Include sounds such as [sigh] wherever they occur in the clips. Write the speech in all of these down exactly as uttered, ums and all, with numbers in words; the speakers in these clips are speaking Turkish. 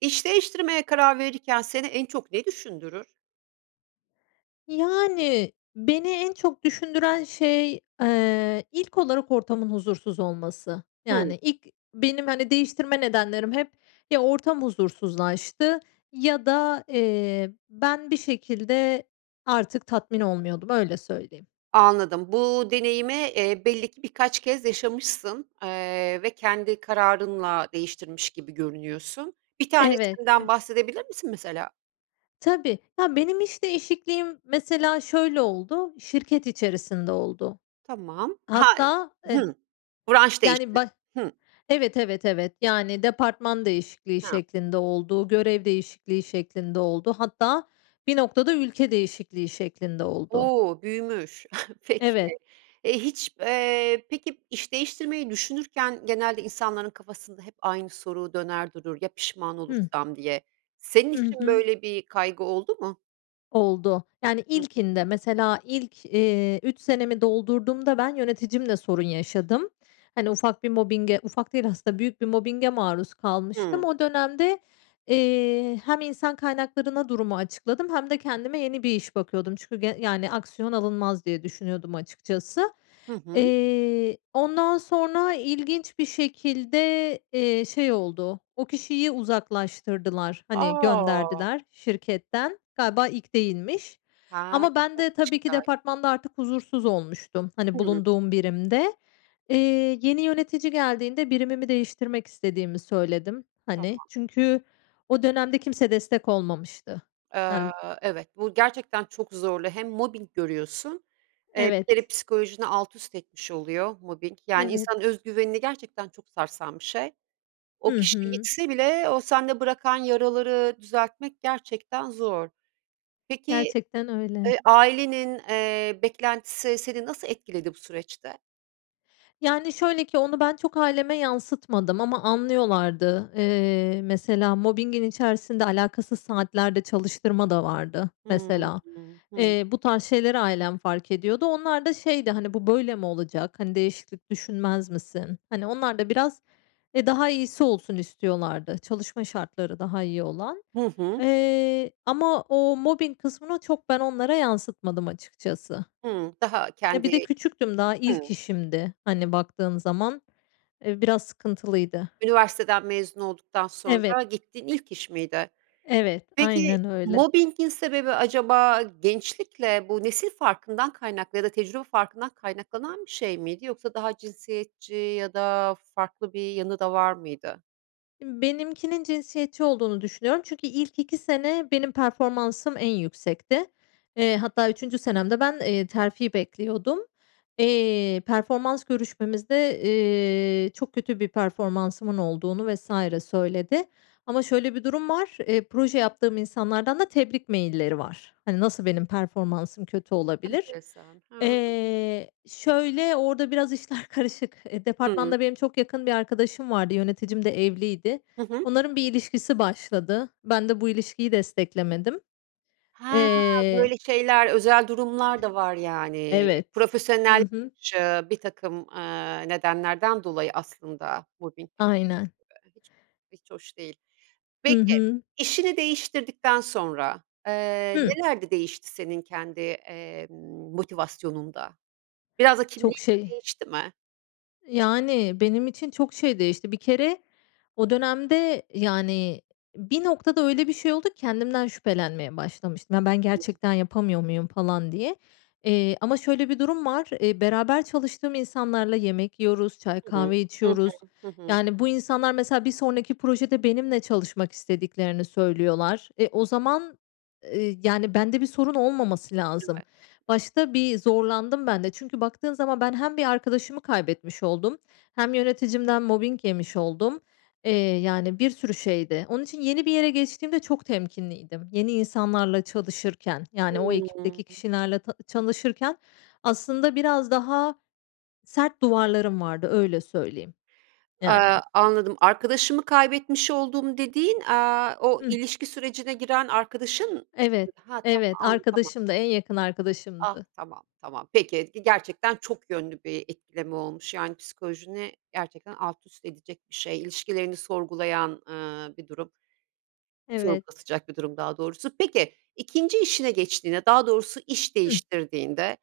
İş değiştirmeye karar verirken seni en çok ne düşündürür? Yani, beni en çok düşündüren şey, eee, ilk olarak ortamın huzursuz olması. Hımm. Yani, ilk benim, hani, değiştirme nedenlerim hep ya ortam huzursuzlaştı ya da, eee, ben bir şekilde artık tatmin olmuyordum, öyle söyleyeyim. Anladım, bu deneyimi, eee, belli ki birkaç kez yaşamışsın, eee, ve kendi kararınla değiştirmiş gibi görünüyorsun. Bir Evet, ev tanesinden bahsedebilir misin, mesela? Tabii. Ya, benim iş değişikliğim, mesela, şöyle oldu, şirket içerisinde oldu. Tamam. Ha Hatta eh Hı. Branş yani, değişti. bah Hı. evet, evet, evet, yani, departman değişikliği Ha. şeklinde oldu, görev değişikliği şeklinde oldu. Hatta bir noktada ülke değişikliği şeklinde oldu. O, büyümüş. Peki, Evet. e, hiç, eee, peki, iş değiştirmeyi düşünürken, genelde insanların kafasında hep aynı soru döner durur, ya, pişman Hıh. olursam, diye senin Hı için hı. böyle bir kaygı oldu mu? Oldu. Yani, ilkinde mesela ilk, eee, üç senemi doldurduğumda ben yöneticimle sorun yaşadım. Hani, ufak bir mobbinge, ufak değil aslında büyük bir mobbinge maruz kalmıştım. Hıı. O dönemde, eee, hem insan kaynaklarına durumu açıkladım hem de kendime yeni bir iş bakıyordum. Çünkü ge yani, aksiyon alınmaz, diye düşünüyordum açıkçası. Hı hı. Eee, ondan sonra ilginç bir şekilde, eee, şey oldu, o kişiyi uzaklaştırdılar. Hani, A! gönderdiler şirketten. Galiba ilk değilmiş Ha. ama ben de tabii ki [unintelligible] departmanda artık huzursuz olmuştum. Hani, Hıı. bulunduğum birimde. Eee, yeni yönetici geldiğinde birimimi değiştirmek istediğimi söyledim, hani, Tamam. çünkü o dönemde kimse destek olmamıştı. Eee, Yani evet bu gerçekten çok zorlu hem mobbing görüyorsun, eee, bir kere Evet. psikolojini alt üst etmiş oluyor mobbing, yani, insanın Evet. özgüvenini gerçekten çok sarsan bir şey. O Hı kişi hı. gitse bile o sende bırakan yaraları düzeltmek, gerçekten zor. Peki, Gerçekten öyle. eee, ailenin, eee, beklentisi seni nasıl etkiledi bu süreçte? Yani, şöyle ki onu ben çok aileme yansıtmadım ama anlıyorlardı. Eee, mesela mobbingin içerisinde alakasız saatlerde çalıştırma da vardı, Hıı, mesela. hıh. Eee, bu tarz şeyleri ailem fark ediyordu. Onlar da şeydi, hani, bu böyle mi olacak? Hani, değişiklik düşünmez misin? Hani, onlar da biraz, e, daha iyisi olsun istiyorlardı. Çalışma şartları daha iyi olan, Hı hı. eee, ama o mobbing kısmını çok ben onlara yansıtmadım açıkçası. Hıı. Daha Ya, bir de kendi küçüktüm daha ilk Hıı. işimdi, hani, baktığın zaman. Eee, biraz sıkıntılıydı. Üniversiteden mezun olduktan Evet. sonra gittiğin ilk iş miydi? Evet, Peki, aynen öyle. mobbing'in sebebi acaba gençlikle bu nesil farkından kaynaklı ya da tecrübe farkından kaynaklanan bir şey miydi yoksa daha cinsiyetçi ya da farklı bir yanı da var mıydı? Imm, benimkinin cinsiyetçi olduğunu düşünüyorum çünkü ilk iki sene benim performansım en yüksekti. Eee, hatta üçüncü senemde ben, eee, terfi bekliyordum. Eee, performans görüşmemizde, eee, çok kötü bir performansımın olduğunu vs. söyledi ama şöyle bir durum var. Eee, proje yaptığım insanlardan da tebrik mailleri var. Hani, nasıl benim performansım kötü olabilir? Enteresan. Ha. Eee, şöyle orada biraz işler karışık. Eee, Hıı. departmanda benim çok yakın bir arkadaşım vardı. Yöneticim de evliydi. Hı hı. Onların bir ilişkisi başladı. Ben de bu ilişkiyi desteklemedim. Ha, Eee böyle şeyler, özel durumlar da var, yani. Evet. Hı Profesyonel hı. şı birtakım, eee, nedenlerden dolayı aslında mobbing Aynen. [unintelligible] hiç hoş değil. Hı Peki, hı. işini değiştirdikten sonra, eee, Hı. neler de değişti senin kendi, emm, motivasyonunda? Biraz da kimliğin Çok de şey. değişti mi? Yani, benim için çok şey değişti. Bir kere o dönemde, yani, bir noktada öyle bir şey oldu ki kendimden şüphelenmeye başlamıştım. "Ya, ben gerçekten yapamıyor muyum?" falan diye. Eee, ama şöyle bir durum var, eee, beraber çalıştığım insanlarla yemek yiyoruz, çay, Hı hı. kahve Hı hı. içiyoruz. Hı hı. Yani, bu insanlar, mesela, bir sonraki projede benimle çalışmak istediklerini söylüyorlar, e, o zaman, eee, yani, bende bir sorun olmaması lazım. [unintelligible] Başta bir zorlandım, bende. Çünkü baktığın zaman ben hem bir arkadaşımı kaybetmiş oldum hem yöneticimden mobbing yemiş oldum. Eee, yani, bir sürü şeydi. Onun için yeni bir yere geçtiğimde çok temkinliydim. Yeni insanlarla çalışırken, yani, o ekipteki Hımm. kişilerle ta çalışırken aslında biraz daha sert duvarlarım vardı. Öyle söyleyeyim, Eee, yani. anladım. Arkadaşımı kaybetmiş oldum dediğin, eee, o Hıh. ilişki sürecine giren arkadaşın, Evet. ha, tamam, Evet, an tamam. arkadaşımdı, en yakın Ah, arkadaşımdı. tamam, tamam. Peki, gerçekten çok yönlü bir etkileme olmuş, yani, psikolojini gerçekten alt üst edecek bir şey, ilişkilerini sorgulayan, eee, bir durum. Evet. Sorgulatacak bir durum, daha doğrusu. Peki, ikinci işine geçtiğinde, daha doğrusu iş Hıh. değiştirdiğinde,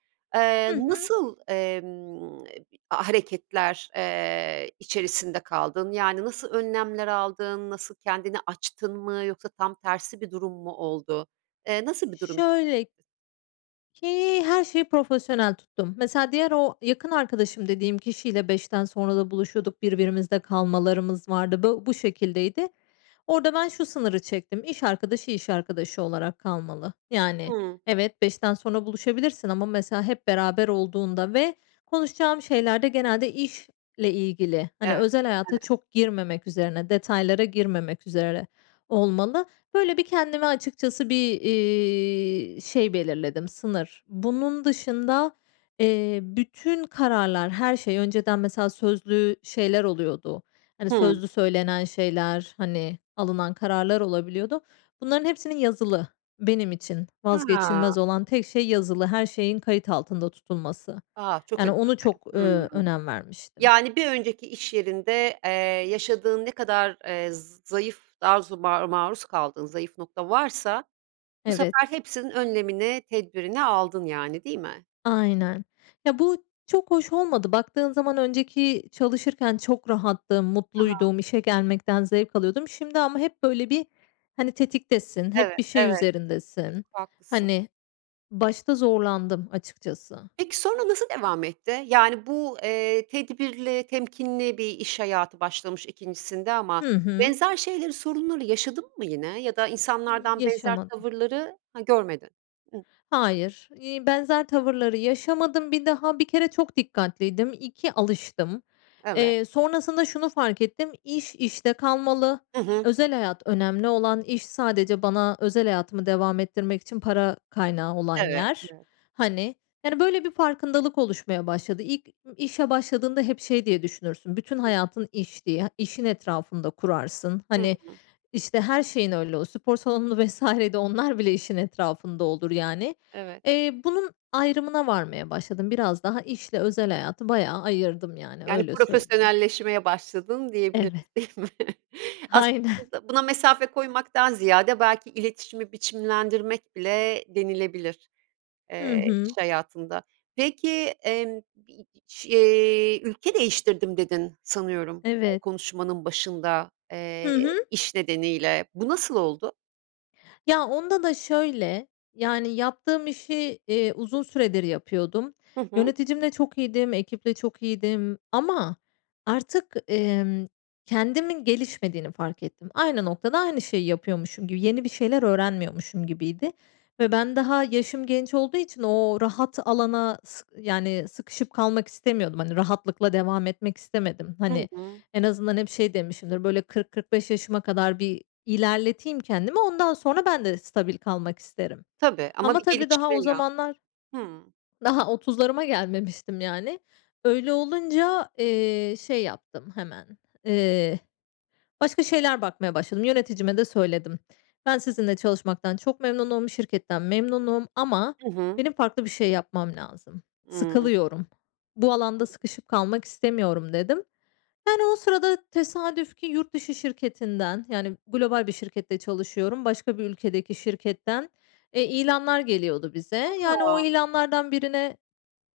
Hı eee, hı. nasıl, emm, hareketler, eee, içerisinde kaldın? Yani, nasıl önlemler aldın? Nasıl, kendini açtın mı yoksa tam tersi bir durum mu oldu? Eee, nasıl bir durum Şöyle [unintelligible] ki, her şeyi profesyonel tuttum. Mesela, diğer o yakın arkadaşım dediğim kişiyle beşten sonra da buluşuyorduk, birbirimizde kalmalarımız vardı. Bu bu şekildeydi. Orada ben şu sınırı çektim, iş arkadaşı, iş arkadaşı olarak kalmalı. Yani, Hımm. evet, beşten sonra buluşabilirsin ama, mesela, hep beraber olduğunda ve konuşacağım şeylerde genelde iş ile ilgili, hani, Evet, özel hayata [unintelligible] çok girmemek üzerine, detaylara girmemek üzere olmalı. Böyle, bir kendime açıkçası bir, iii, şey belirledim, sınır. Bunun dışında, eee, bütün kararlar, her şey önceden, mesela, sözlü şeyler oluyordu. Hani, Hımm. sözlü söylenen şeyler, hani, alınan kararlar olabiliyordu. Bunların hepsinin yazılı, benim için Ha. vazgeçilmez olan tek şey, yazılı her şeyin kayıt altında tutulması. A! Çok Yani, önemli. onu çok, ııı, Hımm. önem vermiştim. Yani, bir önceki iş yerinde, eee, yaşadığın ne kadar, eee, zayıf dazu maru maruz kaldığın zayıf nokta varsa bu Evet. sefer hepsinin önlemini, tedbirini aldın, yani, değil mi? Aynen. Ya, bu çok hoş olmadı. Baktığın zaman, önceki çalışırken çok rahattım, Hı hı. mutluydum, işe gelmekten zevk alıyordum. Şimdi ama hep, böyle, bir, hani, tetiktesin, hep Evet, bir şey evet, çok üzerindesin. haklısın. Hani, başta zorlandım açıkçası. Peki, sonra nasıl devam etti? Yani, bu, eee, tedbirli, temkinli bir iş hayatı başlamış ikincisinde ama Hı hı. benzer şeyleri, sorunları yaşadın mı yine ya da Y insanlardan benzer yaşamadım. tavırları, ha, görmedin. Hayır, eee, benzer tavırları yaşamadım. Bir daha, bir kere çok dikkatliydim. iki, alıştım. Evet. Eee, sonrasında şunu fark ettim, iş işte kalmalı. Hı hı. Özel hayat önemli olan, iş sadece bana özel hayatımı devam ettirmek için para kaynağı olan Evet, yer. evet. Hani, yani, böyle, bir farkındalık oluşmaya başladı. İlk işe başladığında hep şey diye düşünürsün, bütün hayatın iş diye, işin etrafında kurarsın. Hı Hani, hı. işte, her şeyin öyle, o spor salonu vs. de onlar bile işin etrafında olur, yani. Evet. Eee, bunun ayrımına varmaya başladım. Biraz daha işle özel hayatı bayağı ayırdım, yani, Yani, öyle söyleyeyim. profesyonelleşmeye başladın, diyebiliriz, Evet. değil mi? Aynen. Aslında buna mesafe koymaktan ziyade, belki iletişimi biçimlendirmek bile denilebilir, Hı eee, iş hı. hayatında. Peki, emm, bi şi, eee, ülke değiştirdim, dedin, sanıyorum Evet. konuşmanın başında, eee, Hı hı. iş nedeniyle. Bu nasıl oldu? Ya onda da şöyle, yani, yaptığım işi, eee, uzun süredir yapıyordum. Hı hı. Yöneticimle çok iyiydim, ekiple çok iyiydim ama artık, emm, kendimin gelişmediğini fark ettim. Aynı noktada, aynı şeyi yapıyormuşum gibi yeni bir şeyler öğrenmiyormuşum gibiydi ve ben daha yaşım genç olduğu için o rahat alana s yani, sıkışıp kalmak istemiyordum. Hani, rahatlıkla devam etmek istemedim. Hı Hani, hı. en azından hep şey demişimdir, böyle, kırk kırk beş yaşıma kadar bir ilerleteyim kendimi. Ondan sonra ben de stabil kalmak isterim. Tabii ama Ama bir tabii daha gelişme o lazım. zamanlar Hımm. daha otuzlarıma gelmemiştim, yani. Öyle olunca, eee, şey yaptım hemen, eee, başka şeyler bakmaya başladım. Yöneticime de söyledim. Ben sizinle çalışmaktan çok memnunum, şirketten memnunum ama Hı hı. benim farklı bir şey yapmam lazım. Imm. Sıkılıyorum, bu alanda sıkışıp kalmak istemiyorum, dedim. Yani, o sırada tesadüf ki yurt dışı şirketinden, yani, global bir şirkette çalışıyorum, başka bir ülkedeki şirketten, eee, ilanlar geliyordu bize. Yani, o A! ilanlardan birine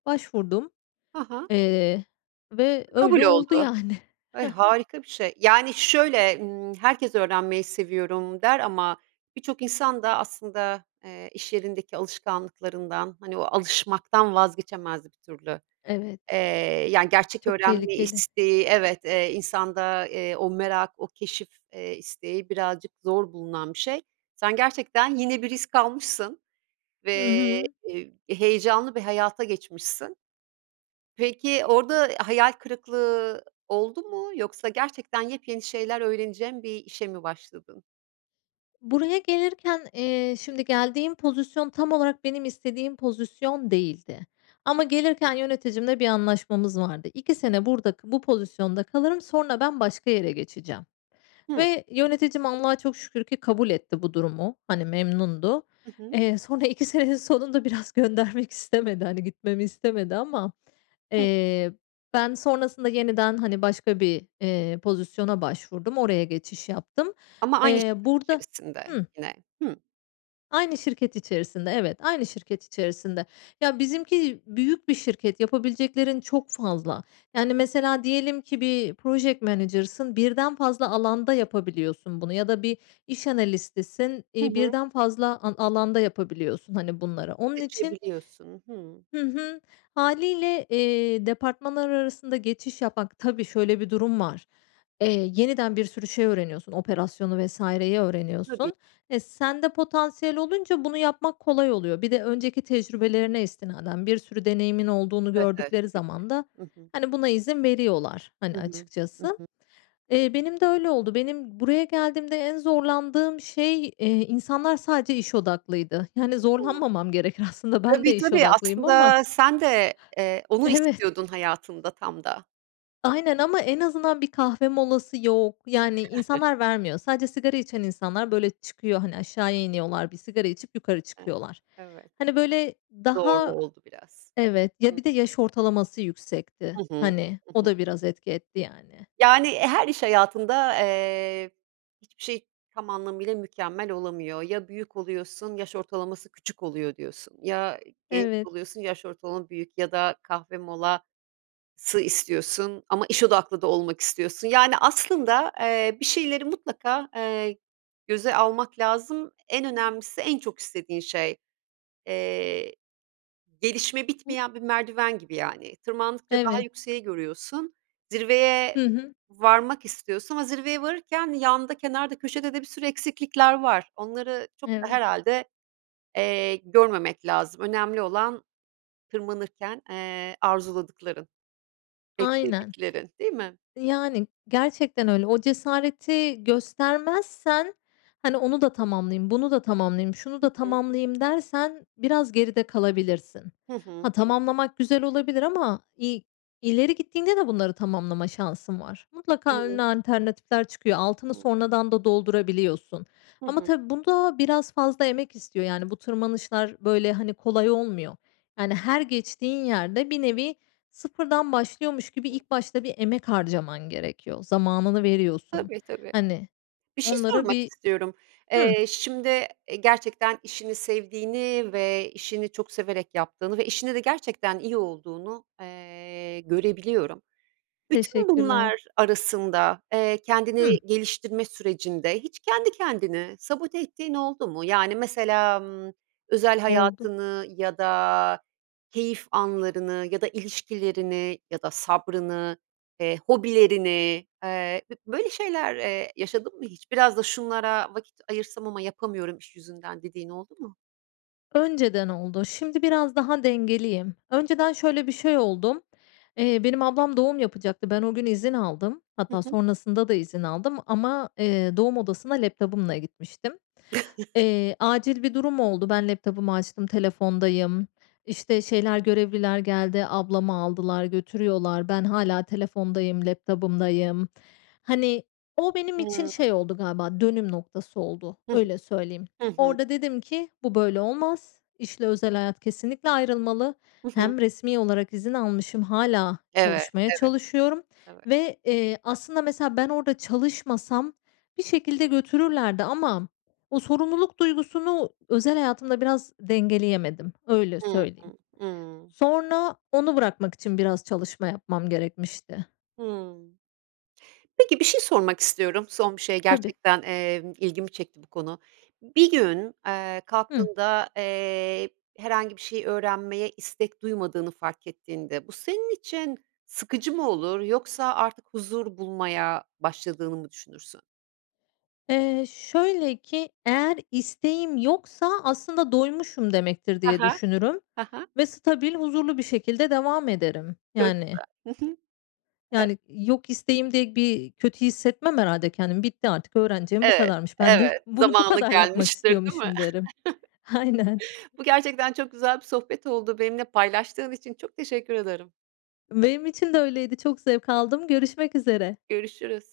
başvurdum. Ha ha. Eee, ve öyle Kabul oldu, oldu. yani. Ay, Hı hı. harika bir şey. Yani, şöyle, ımm, herkes öğrenmeyi seviyorum der ama birçok insan da aslında, eee, iş yerindeki alışkanlıklarından, hani, o alışmaktan vazgeçemez bir türlü. Eee, Evet. yani, gerçek Çok öğrenme tehlikeli. isteği, evet, eee, insanda, eee, o merak, o keşif, eee, isteği birazcık zor bulunan bir şey. Sen gerçekten yeni bir risk almışsın Hı ve, hı. eee, heyecanlı bir hayata geçmişsin. Peki, orda hayal kırıklığı oldu mu yoksa gerçekten yepyeni şeyler öğreneceğin bir işe mi başladın? Buraya gelirken, eee, şimdi geldiğim pozisyon tam olarak benim istediğim pozisyon değildi ama gelirken yöneticimle bir anlaşmamız vardı. iki sene burada k bu pozisyonda kalırım. Sonra ben başka yere geçeceğim Hı. ve yöneticim Allah'a çok şükür ki kabul etti bu durumu. Hani, memnundu. Hı hı. Eee, sonra iki senenin sonunda biraz göndermek istemedi. Hani, gitmemi istemedi ama, Hı. eee, ben sonrasında yeniden, hani, başka bir, eee, pozisyona başvurdum. Oraya geçiş yaptım. Ama aynı Eee, şirket burada içerisinde Hımm. yine. Hı. Aynı şirket içerisinde, evet, aynı şirket içerisinde. Ya, bizimki büyük bir şirket, yapabileceklerin çok fazla. Yani, mesela diyelim ki bir project manager'sın, birden fazla alanda yapabiliyorsun bunu ya da bir iş analistisin, Hı iii, hı. birden fazla a alanda yapabiliyorsun, hani, bunları onun için Seçebiliyorsun. Hımm. Hı hı, hâliyle, eee, departmanlar arasında geçiş yapmak, tabii şöyle bir durum var, eee, yeniden bir sürü şey öğreniyorsun, operasyonu vs.yi Tabii. öğreniyorsun. Eee, sende potansiyel olunca bunu yapmak kolay oluyor. Bir de önceki tecrübelerine istinaden bir sürü deneyimin olduğunu Evet, evet. gördükleri Tabii ki. zaman da, Hı hı. hani, buna izin veriyorlar, hani, Hı hı. Hı açıkçası, hı. eee, benim de öyle oldu. Benim buraya geldiğimde en zorlandığım şey, eee, insanlar sadece iş odaklıydı. Yani, [unintelligible] zorlanmamam gerekir aslında, ben de Tabii, iş tabii. odaklıyım ama Aslında sen de, eee, onu Evet. istiyordun hayatında tam da. Aynen ama en azından bir kahve molası yok. Yani, [chuckles] insanlar vermiyor. Sadece sigara içen insanlar, böyle, çıkıyor, hani, aşağıya iniyorlar. Bir sigara içip yukarı [unintelligible] çıkıyorlar. Evet. Hani, böyle, Doğru, daha oldu biraz. Evet, Hı ya, bir de hı. yaş ortalaması yüksekti. Hı hı. Hani, Hı o hı. da biraz etki etti, yani. Yani, her iş hayatında, eee, hiçbir şey tam anlamıyla mükemmel olamıyor. Ya, büyük oluyorsun, yaş ortalaması küçük oluyor diyorsun, ya, genç Evet. oluyorsun, yaş ortalama büyük ya da kahve molası istiyorsun ama iş odaklı da olmak istiyorsun. Yani, aslında, eee, bir şeyleri mutlaka, eee, göze almak lazım, en önemlisi en çok istediğin şey. Eee, gelişme [unintelligible] bitmeyen bir merdiven gibi, yani. Tırmandıkça daha Evet. yükseği görüyorsun, zirveye Hı hı. varmak istiyorsun ama zirveye varırken yanda, kenarda, köşede de bir sürü eksiklikler var. Onları çok da Evet. herhâlde, eee, görmemek lazım, önemli olan tırmanırken, eee, arzuladıkların, Aynen. beklediklerin, değil mi? Yani, gerçekten öyle. O cesareti göstermezsen, hani, onu da tamamlayayım, bunu da tamamlayayım, şunu Hı da hı. tamamlayayım dersen biraz geride kalabilirsin. Hı Ha, hı. Hı hı. tamamlamak güzel olabilir ama i ileri gittiğinde de bunları tamamlama şansın var. Mutlaka önüne [unintelligible] alternatifler çıkıyor. Altını [unintelligible] sonradan da doldurabiliyorsun Hı ama hı. tabii bu da biraz fazla emek istiyor. Yani, bu tırmanışlar, böyle, hani, kolay olmuyor. Yani, her geçtiğin yerde bir nevi sıfırdan başlıyormuş gibi Hı. ilk başta bir emek harcaman gerekiyor. Zamanını veriyorsun. Tabii, tabii. Hani Bir şey onlara sormak bir istiyorum. Hı. Eee, şimdi, eee, gerçekten işini sevdiğini ve işini çok severek yaptığını ve işinde de gerçekten iyi olduğunu, eee, görebiliyorum. Bütün Teşekkürler. bunlar arasında, eee, kendini Hı. geliştirme sürecinde hiç kendi kendini sabote ettiğin oldu mu? Yani, mesela, ımm, özel Oldu. hayatını ya da keyif anlarını ya da ilişkilerini ya da sabrını, eee, hobilerini, eee, b böyle şeyler, eee, yaşadın mı hiç? Biraz da şunlara vakit ayırsam ama yapamıyorum iş yüzünden, dediğin oldu mu? Önceden oldu, şimdi biraz daha dengeliyim. Önceden şöyle bir şey oldum: eee, benim ablam doğum yapacaktı. Ben o gün izin aldım. Hı Hatta hı. sonrasında da izin aldım ama eee, doğum odasına laptop'ımla gitmiştim. [chuckles] Eee, acil bir durum oldu. Ben laptop'ımı açtım, telefondayım, işte, şeyler, görevliler geldi, ablamı aldılar, götürüyorlar. Ben hâlâ telefondayım, laptop'ımdayım. Hani, o benim için Hımm. şey oldu galiba, dönüm noktası oldu. Hı hı. Öyle söyleyeyim. Hı hı. Orada dedim ki bu böyle olmaz. İşle özel hayat kesinlikle ayrılmalı. Hı hı. Hem resmî olarak izin almışım, hâlâ Evet. çalışmaya Evet. çalışıyorum Evet. ve eee, aslında, mesela, ben orada çalışmasam bir şekilde götürürlerdi ama o sorumluluk duygusunu özel hayatımda biraz dengeleyemedim, öyle Hı hı. söyleyeyim. Hımm. Sonra onu bırakmak için biraz çalışma yapmam gerekmişti. Hımm. Peki, bir şey sormak istiyorum, son bir şey Tabii. gerçekten, eee, ilgimi çekti bu konu. Bir gün, eee, Hı. kalktığında, eee, herhangi bir şey öğrenmeye istek duymadığını fark ettiğinde bu senin için sıkıcı mı olur yoksa artık huzur bulmaya başladığını mı düşünürsün? Eee, şöyle ki, eğer isteğim yoksa aslında doymuşum demektir Ha diye ha. düşünürüm Ha ha. ve stabil, huzurlu bir şekilde devam ederim, Çok yani. güzel. Hı hı. Ev Yani, yok isteğim diye bir kötü hissetmem, herhâlde, kendimi. ”Bitti artık, öğreneceğim bu Evet, kadarmış. Ben de evet, bunu bu zamanı kadar yapmak gelmiştir, değil mi? istiyormuşum,” derim. Aynen. [chuckles] Bu gerçekten çok güzel bir sohbet oldu, benimle paylaştığın için çok teşekkür ederim. Benim için de öyleydi. Çok zevk aldım, görüşmek üzere. Görüşürüz.